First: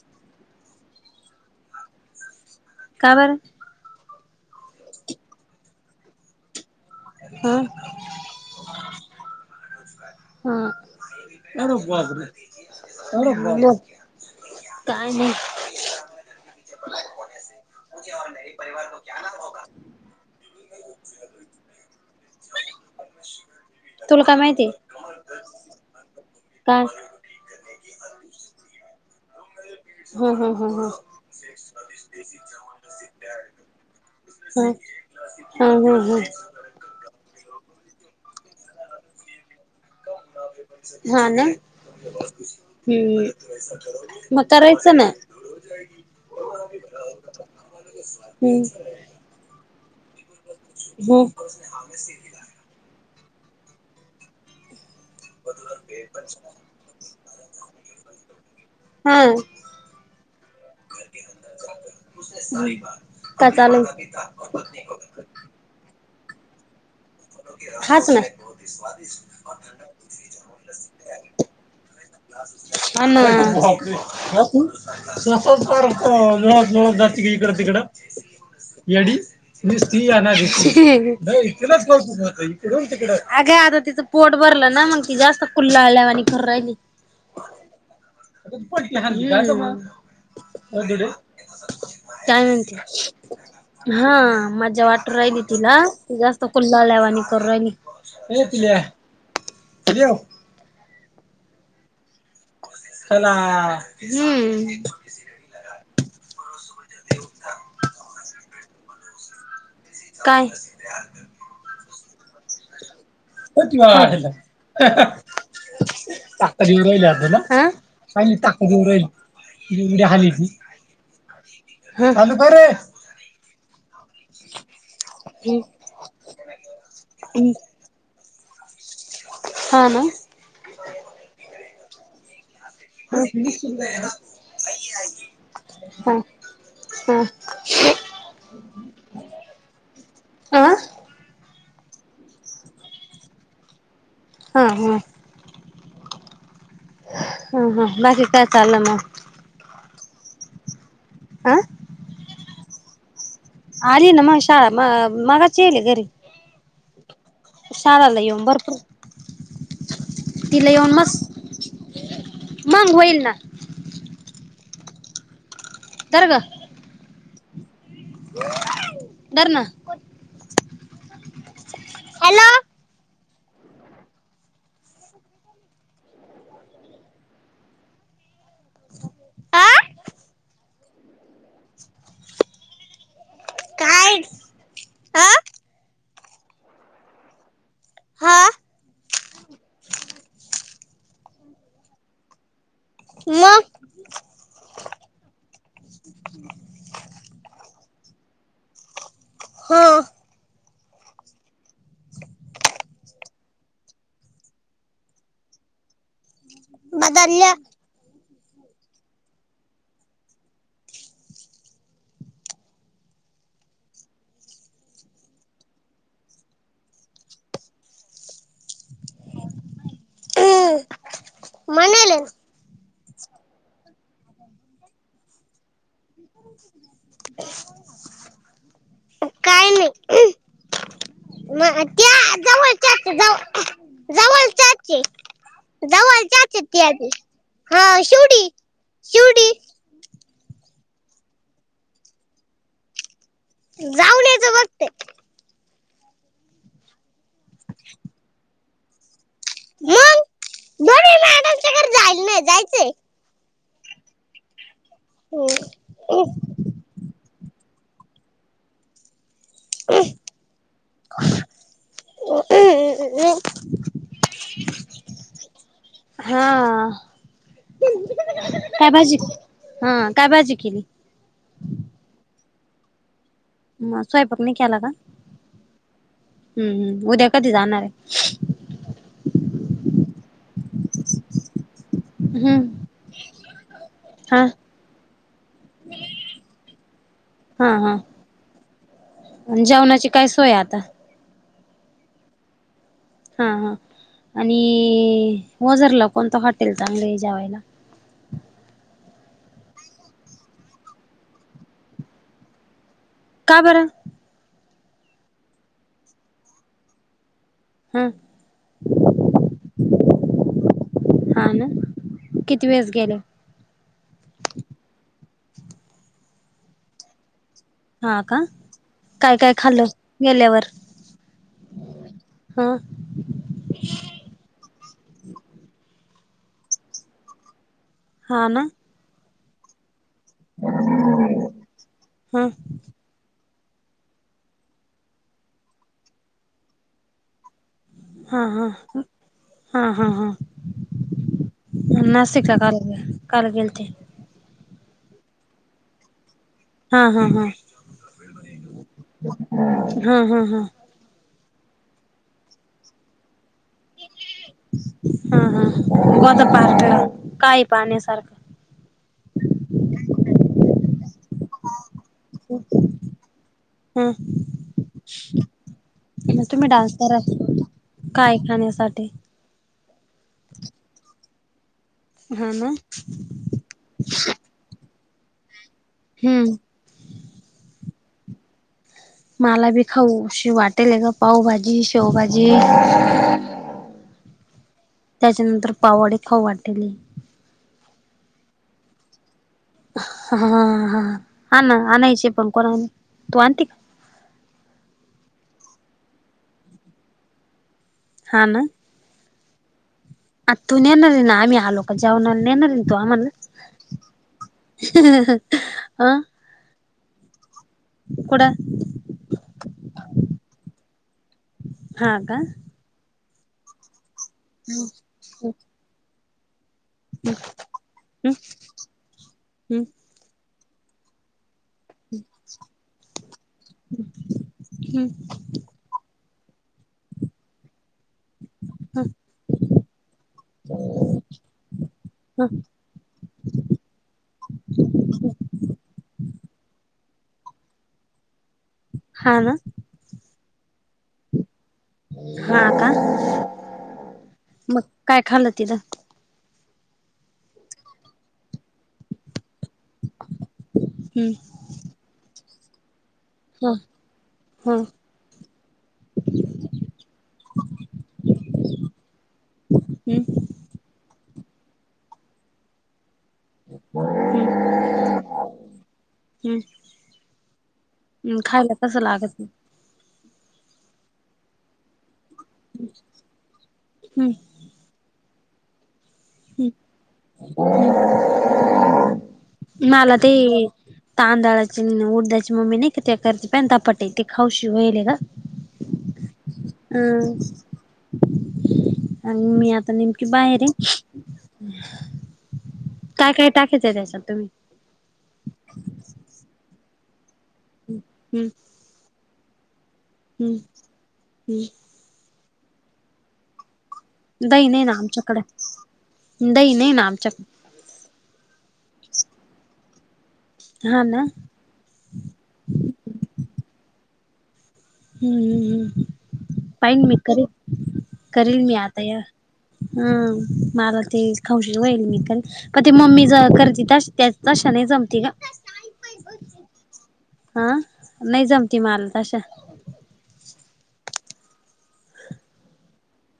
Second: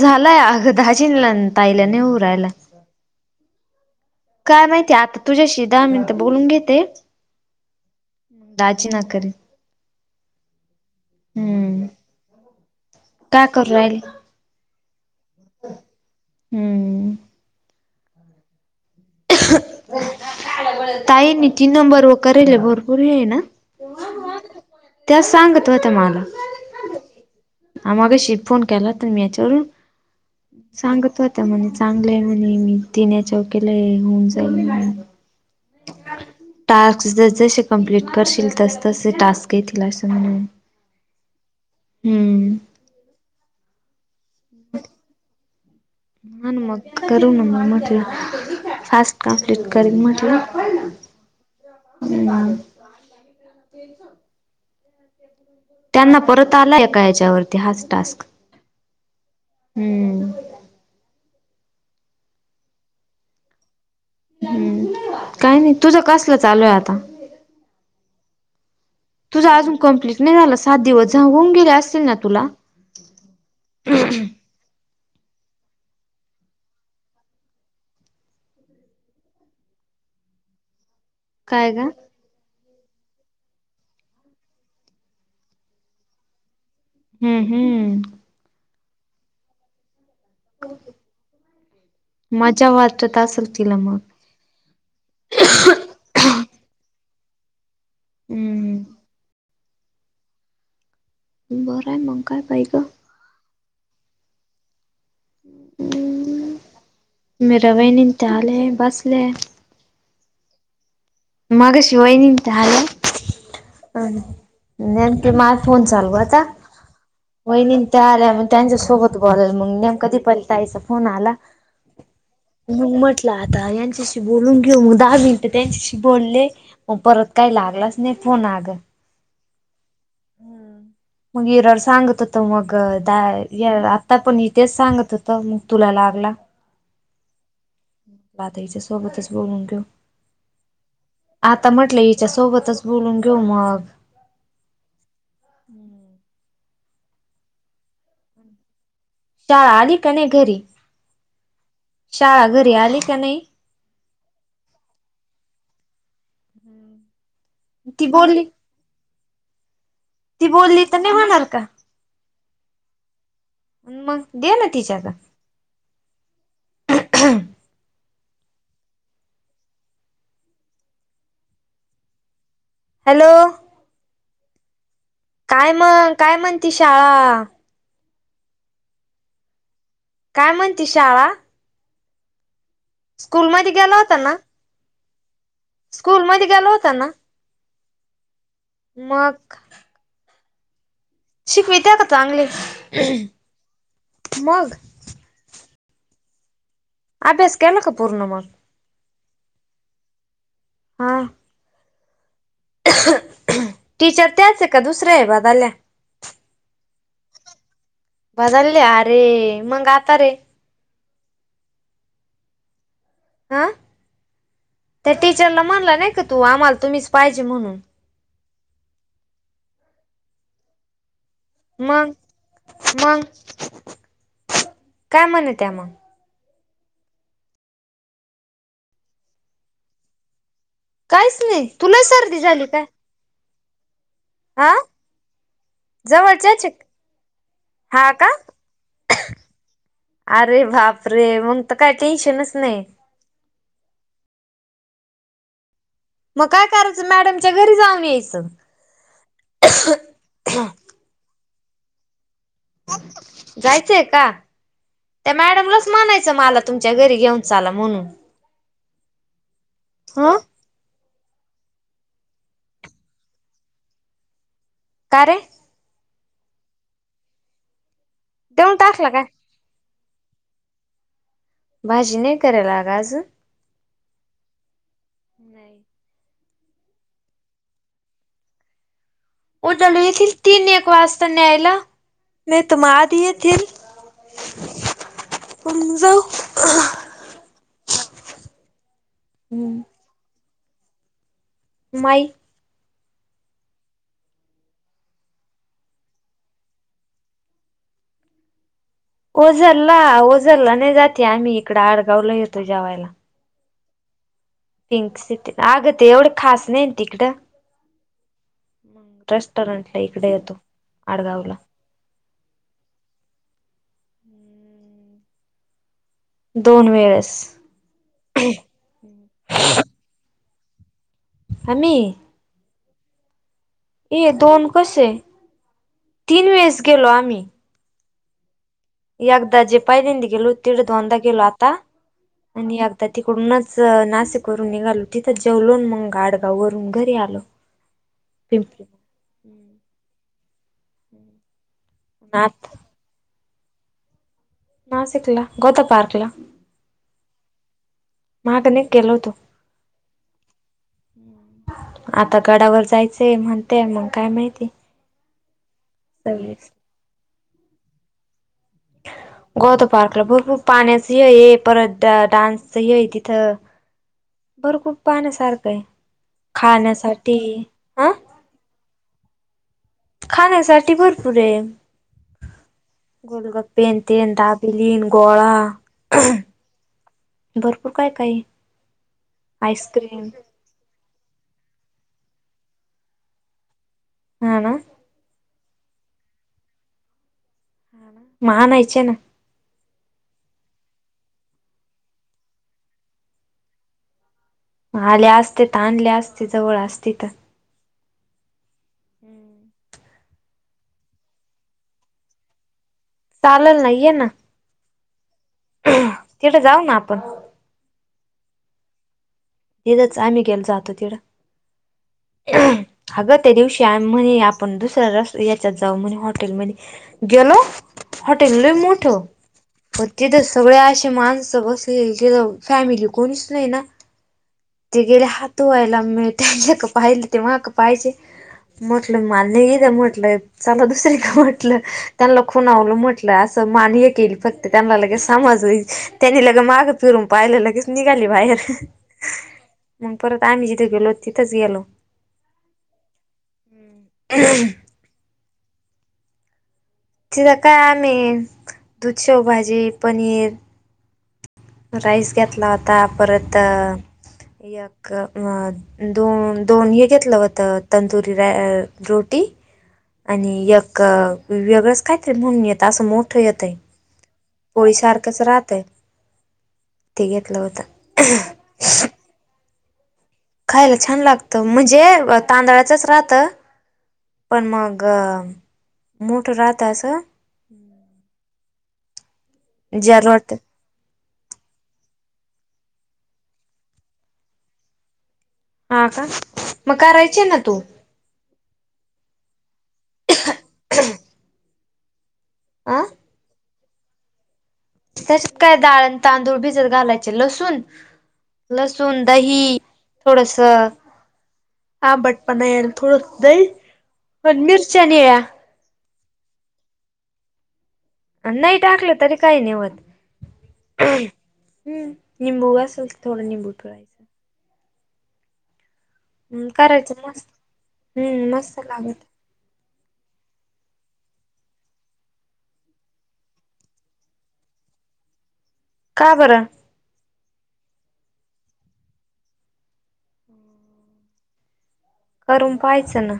झालाय अगं दहाजिनला ताईला नाही उऊ राहायला का बर काय माहितीय आता तुझ्याशी द मि तर बोलून घेते हा दाजी ना करे हम या हम्म बग काय करू रे राहिली काय नाही हो हम्म ताईनी तीन नंबर व केल भरपूर आहे ना तुला काय माहिती त्या सांगत होत मला पा तेच आमगशी फोन केला तर मी याच्यावरून हो ह हो सांगत होता म्हणे चांगलंय म्हणे मी तण्या चौकीला आहे होऊन जाईल ह म्ह हा हा हा टास्कस जसं जसे कंप्लिट करशील जसे जसे टास्क येथील तसा हा ना हम्म मग करायचं ना हा ना मग करून हम् आज कम्प्लीट करू हो हम् त्यांना परत आलाय का हच्यावरती हाच टास्क हम्म काय चालू आहे मग काही नाही तुझं कसलं चालू आहे आता हाच ना तुझा अजून कंप्लीट नाही झाला सात दिवस जा होऊन गेले असतील ना तुला ह ना तु असच करत जा मिळ जात इकड तिकड येडी निस्ती त आण काय ग? अगे आता तिचं पोट भरलं ना मग ती जास्त कुल्ला आल्यावा आणि खर राहिली हम्म हम्म काय मामा काय मजा म्हणती वाटत असेल तिला मग हा मज्जा वाट राहिली तिला जास्त कुललायचानी करून राहिली हम्म. बरं आहे मग काय पैक हला हम्म मरवईणी त्या आले बसले काय मगाशी वहिनींच्या आल्या [unintelligible] न ते माझ फोन चालू आता हा वहिनी त्या आल्या म त्यांच्या सोबत बल मग नेम कधी पहिले ताईचा फो आला ह अर मग म्हटलं आता यांच्याशी बोलून घेऊ मग दहा मिनटं त्यांच्याशी बोल ले परत काही लागलाच नाही फोन अग हा ना ह मग युवराला सांगत होतो मग ग द आता पण इथेच सांगत होत मग तुला हा लागला हा आता हीच्या सोबतच बोलून घो आं आता म्हटलं हीच्या सोबतच बोलून घेऊ मग हा हा हम्म ह हा बाकी काय चालं मग शाळा आली का नाही घरी आ शाळा घरी आली का नाही आली ना मग शाळा मग मगाशी आलीस घरी हम्म शाळेला येऊन भरपूर तिला बोलली येऊन तर नाही मस् होणार का? मग होईल ना मग दे ना तिच्या हातात धर ग धर ना. हॅलो हॅलो काय मग काय म्हणती शाळा. आं काय म्हणती शाळा. स्कूलमध्ये गेला होता ना. अ स्कूलमध्ये गेला होता ना. हा मग शिकवित्या का चांगले. मग मग अभ्यास केला का पूर्ण मग. हो हां टीचर त्याच आहे का दुसर्या आहे बदलल्या. बदलल्या बदललेल्या अरे मग आता रे अ त्या टीचरला म्हणलं नाही का तू आम्हाला तुम्हीच पाहिजे म्हणून. [unintelligible] मग मग काय म्हणत्या मग काही नाही. काहीच नाही मग तुला त्या जवळच्या जव अ जवळच्याच आहेत त्या बी. हा शिवडी शिवडी अरे बाप रे मग त काय टेन्शनच नाही. जाऊन याचं बघतय. मग काय करायचं मॅडमच्या घरी जाऊन यायचं. मग दोन्ही मॅडमच्या घरी जायल नाही जायचंय. जायचंय का त्या मॅडमलाच म्हणायचं मला तुमच्या घरी घेऊन चाला म्हणून. [unintelligible] ह [unintelligible] का रे हा देऊन काय टाकला भाजी काय हा काय भाजी केली. भाजी नाही करेल आग आजुन. म स्वयंपाक नही केला का? नाही. हम्म हम्म उद्या कधी जाणार आहे. उद्याला येथील तीन एक वाजता न्यायला. नाहीतर हम्म मग आधि येतील. हा हा हा [unintelligible] हम्म, जेवणाची काय सोय आहे आता. माई हा हा आणि ओझरला कोणतं हॉटेल चांगल आहे जेवायला. ओझरला ओझरला नाही जाती आम्ही इकड आडगावला येतो जेवायला. का बर पिंक सिटी अगं ते एवढं खास नाही तिकडं हा ह रेस्टॉरंट ला इकडे येतो आडगाव हा ला ना किती वेळेस गेले दोन वेळेस हा का काय काय खालं गेल्यावर आम्ही हां ये दोन कसे आहे तीन वेळेस गेलो आम्ही हा ना एकदा जेपाहिलेंद गेलो तिड धोंदा गेलो आता हा आणि तर तिकडूनच नाशिक वून निघालो तिथं जेवलो मग गाडगाव वरून घरी आलो हा हा पिंपरी हा हा हा न नासिक आता कारल कारल गेलतीन नाशिकला गोता पार्कला हा हा हा मगने केल होतो हा हा हा आता गडावर जायचंय म्हणते मग काय माहिती हा हा गत सव्वीस पारख काही पाण्या सारखं गोत पार्कला पू पाण्याच परत डान्सच हे तिथं भरपूर पान आहे सारखं आहे हम् तुम्ही डान्स करा खाण्यासाठी हं काय खाण्यासाठी खाण्यासाठी भरपूर आहे हा ना गोलगप्पेन तन दाब बलीन गळा हम्म भरपूर काय काय मला बी खाऊशी वाटेल आहे ग पावभाजी शेवभाजी हा ना त्याच्यानंतर पावडी खाऊ वाटेली मानयचे ना हा हा हा ना आणायचे पण कोणा तू आणते का आल्या असते तर आणल्या असते जवळ असते तर हा ना हम्म आ तू नेणार आहे ना आम्ही आलोक जाऊन नेणार आहे ना तू आम्हाला चालल नाहीये ना तथं जाऊ ना आपण कड तथच आम्ही गेला जातो तिडं हा का हम्म अगं त्या दिवशी म्हण आपण दुसऱ्या रस् याच्यात जाऊ म्हणे हॉटेलमध्ये गेलो हॉटेल ल मोठो हम्म तिथं सगळे असे माणसं बसले तथ फॅमिली कोणीच नाही ना ते हम्म गेले हातो ला मट पाहि तेव क पायचे हम्म म्हटलं मान्य ग म्हटलंय चला दुसर का म्हटलं त्यांना हम्म खुून आवलं म्हटलं अस मान्य केली फक्त त्यांना लगे समज त्यांनी लगे माग फिरून पाहिले लगेच निघाली बाहेर हा ना मग परत आम्ही जिथे गेलो तिथंच गेलो हा का हम् मग काय खाल्लं तिलां तिथं काय आम्ही दूध शेवभाजी पनीर हम्म. राईस घेतला होता परत ह ह दोन दोन हे घेतलं होत तंदुरी रोटी हम्म आणि एक वेगळंच खहीते म्हणून येत असं मोठं येतय. हम्म. होळीसारखंच राहतय ते घेतलं होत. तसं लागत खायला छान लागत म्हणजे तांदळाचच राहत. हम्म पण मग मोठं राहत हम्म असं. मला जर ते वाटतं तांदळाची उडद्याची मम्मी नाही क ते करते पेंतापटे ते खाऊशी व्हायले ग. हा का मग करायचे ना तू. आणि मी आता नेमकी बाहेर आहे. आं काय काय टाकायचं त्याच्यात तुम्ही? तस काय दाळण तांदूळ भिजत घालायचे लसूण हम्म लसु न दही हम्म थोडस हम्म आंबटपणा यायला थोड दही पण दही नाही ना मिरच्या आमच्याकड, निळ्या दही नाही ना आमचयाकड. नाही टाकलं तरी काही नाही होत. हा ना. हम्म निंबू असल थोडं निंबू पिळायचं. हम्म हम्म हम्म पाहिन करायचं मी मस्त करीन हम्म करीलन मी मस्त आता या लागत. हम मला ते खाऊशी होईल मी का. कधी मम्मी ज करते त्याच तशा नाही जमती ग. का बरं? हा नाही जमती माल तशा. करून पाहायचं ना.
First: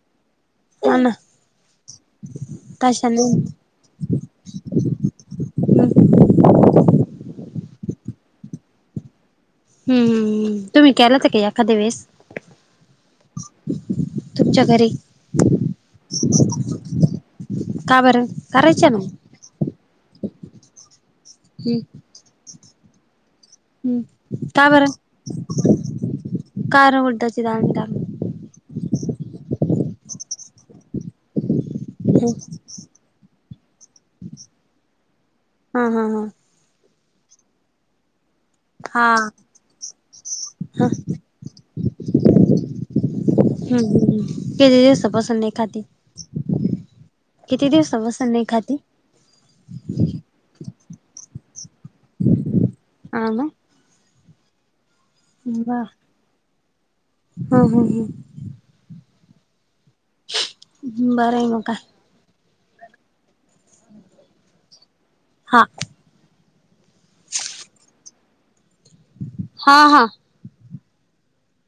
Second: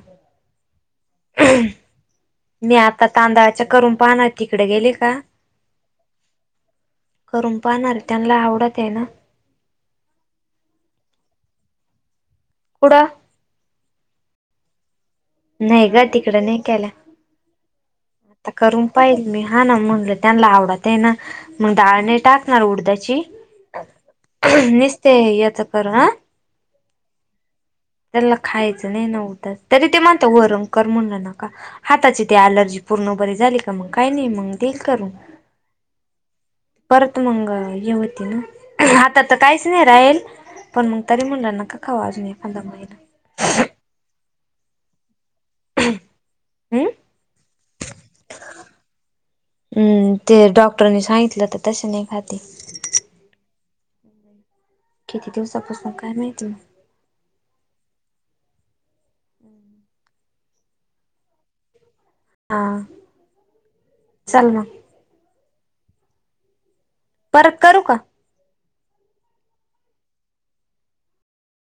हा ना मी आता तशा नाही तांदळाच्या करून पाहना तिकडे गेले का, करून पाहणार त्यांना आवडते ना. हम्म हम्म हम्म तुम्ही केलात का एखाद्या वेळेस? कुड तुमच्या घरी. नाही ग तिकड नाही केला. का बरं आता करून करायच्या ना पाहिल मी हा ना म्हटलं त्यांना आवडते न मग हम्म डाळने टाक त उडदाची. हम्म का बरं नुसते याच करू हा कार उडदाची डाळ त्याला खायचं नाही नव्हत तरी ते म्हणत वरन म्हणना का हाताची ते आलर्जी पूर्ण बरी झाली का मग काही नाही मग देईल करून. हा हा हा परत मंग यवती ना. हा आता तर काहीच नाही राहील ह पण मग तरी म्हणलं नका खाऊ अजून एखा माहि ना. ह हम्म ह. किती दिवसा पासून नाही खाते हम्म किती दिवसा पासून नाही खाते? हम्म ते डॉक्टरनी सांगितलं तर तश नाही खाते. आ ना. किती दिवसा पासून काय माहीती. हा हा हा. बरं आहे म का हा चल मग. हा परत करू का? हा हा.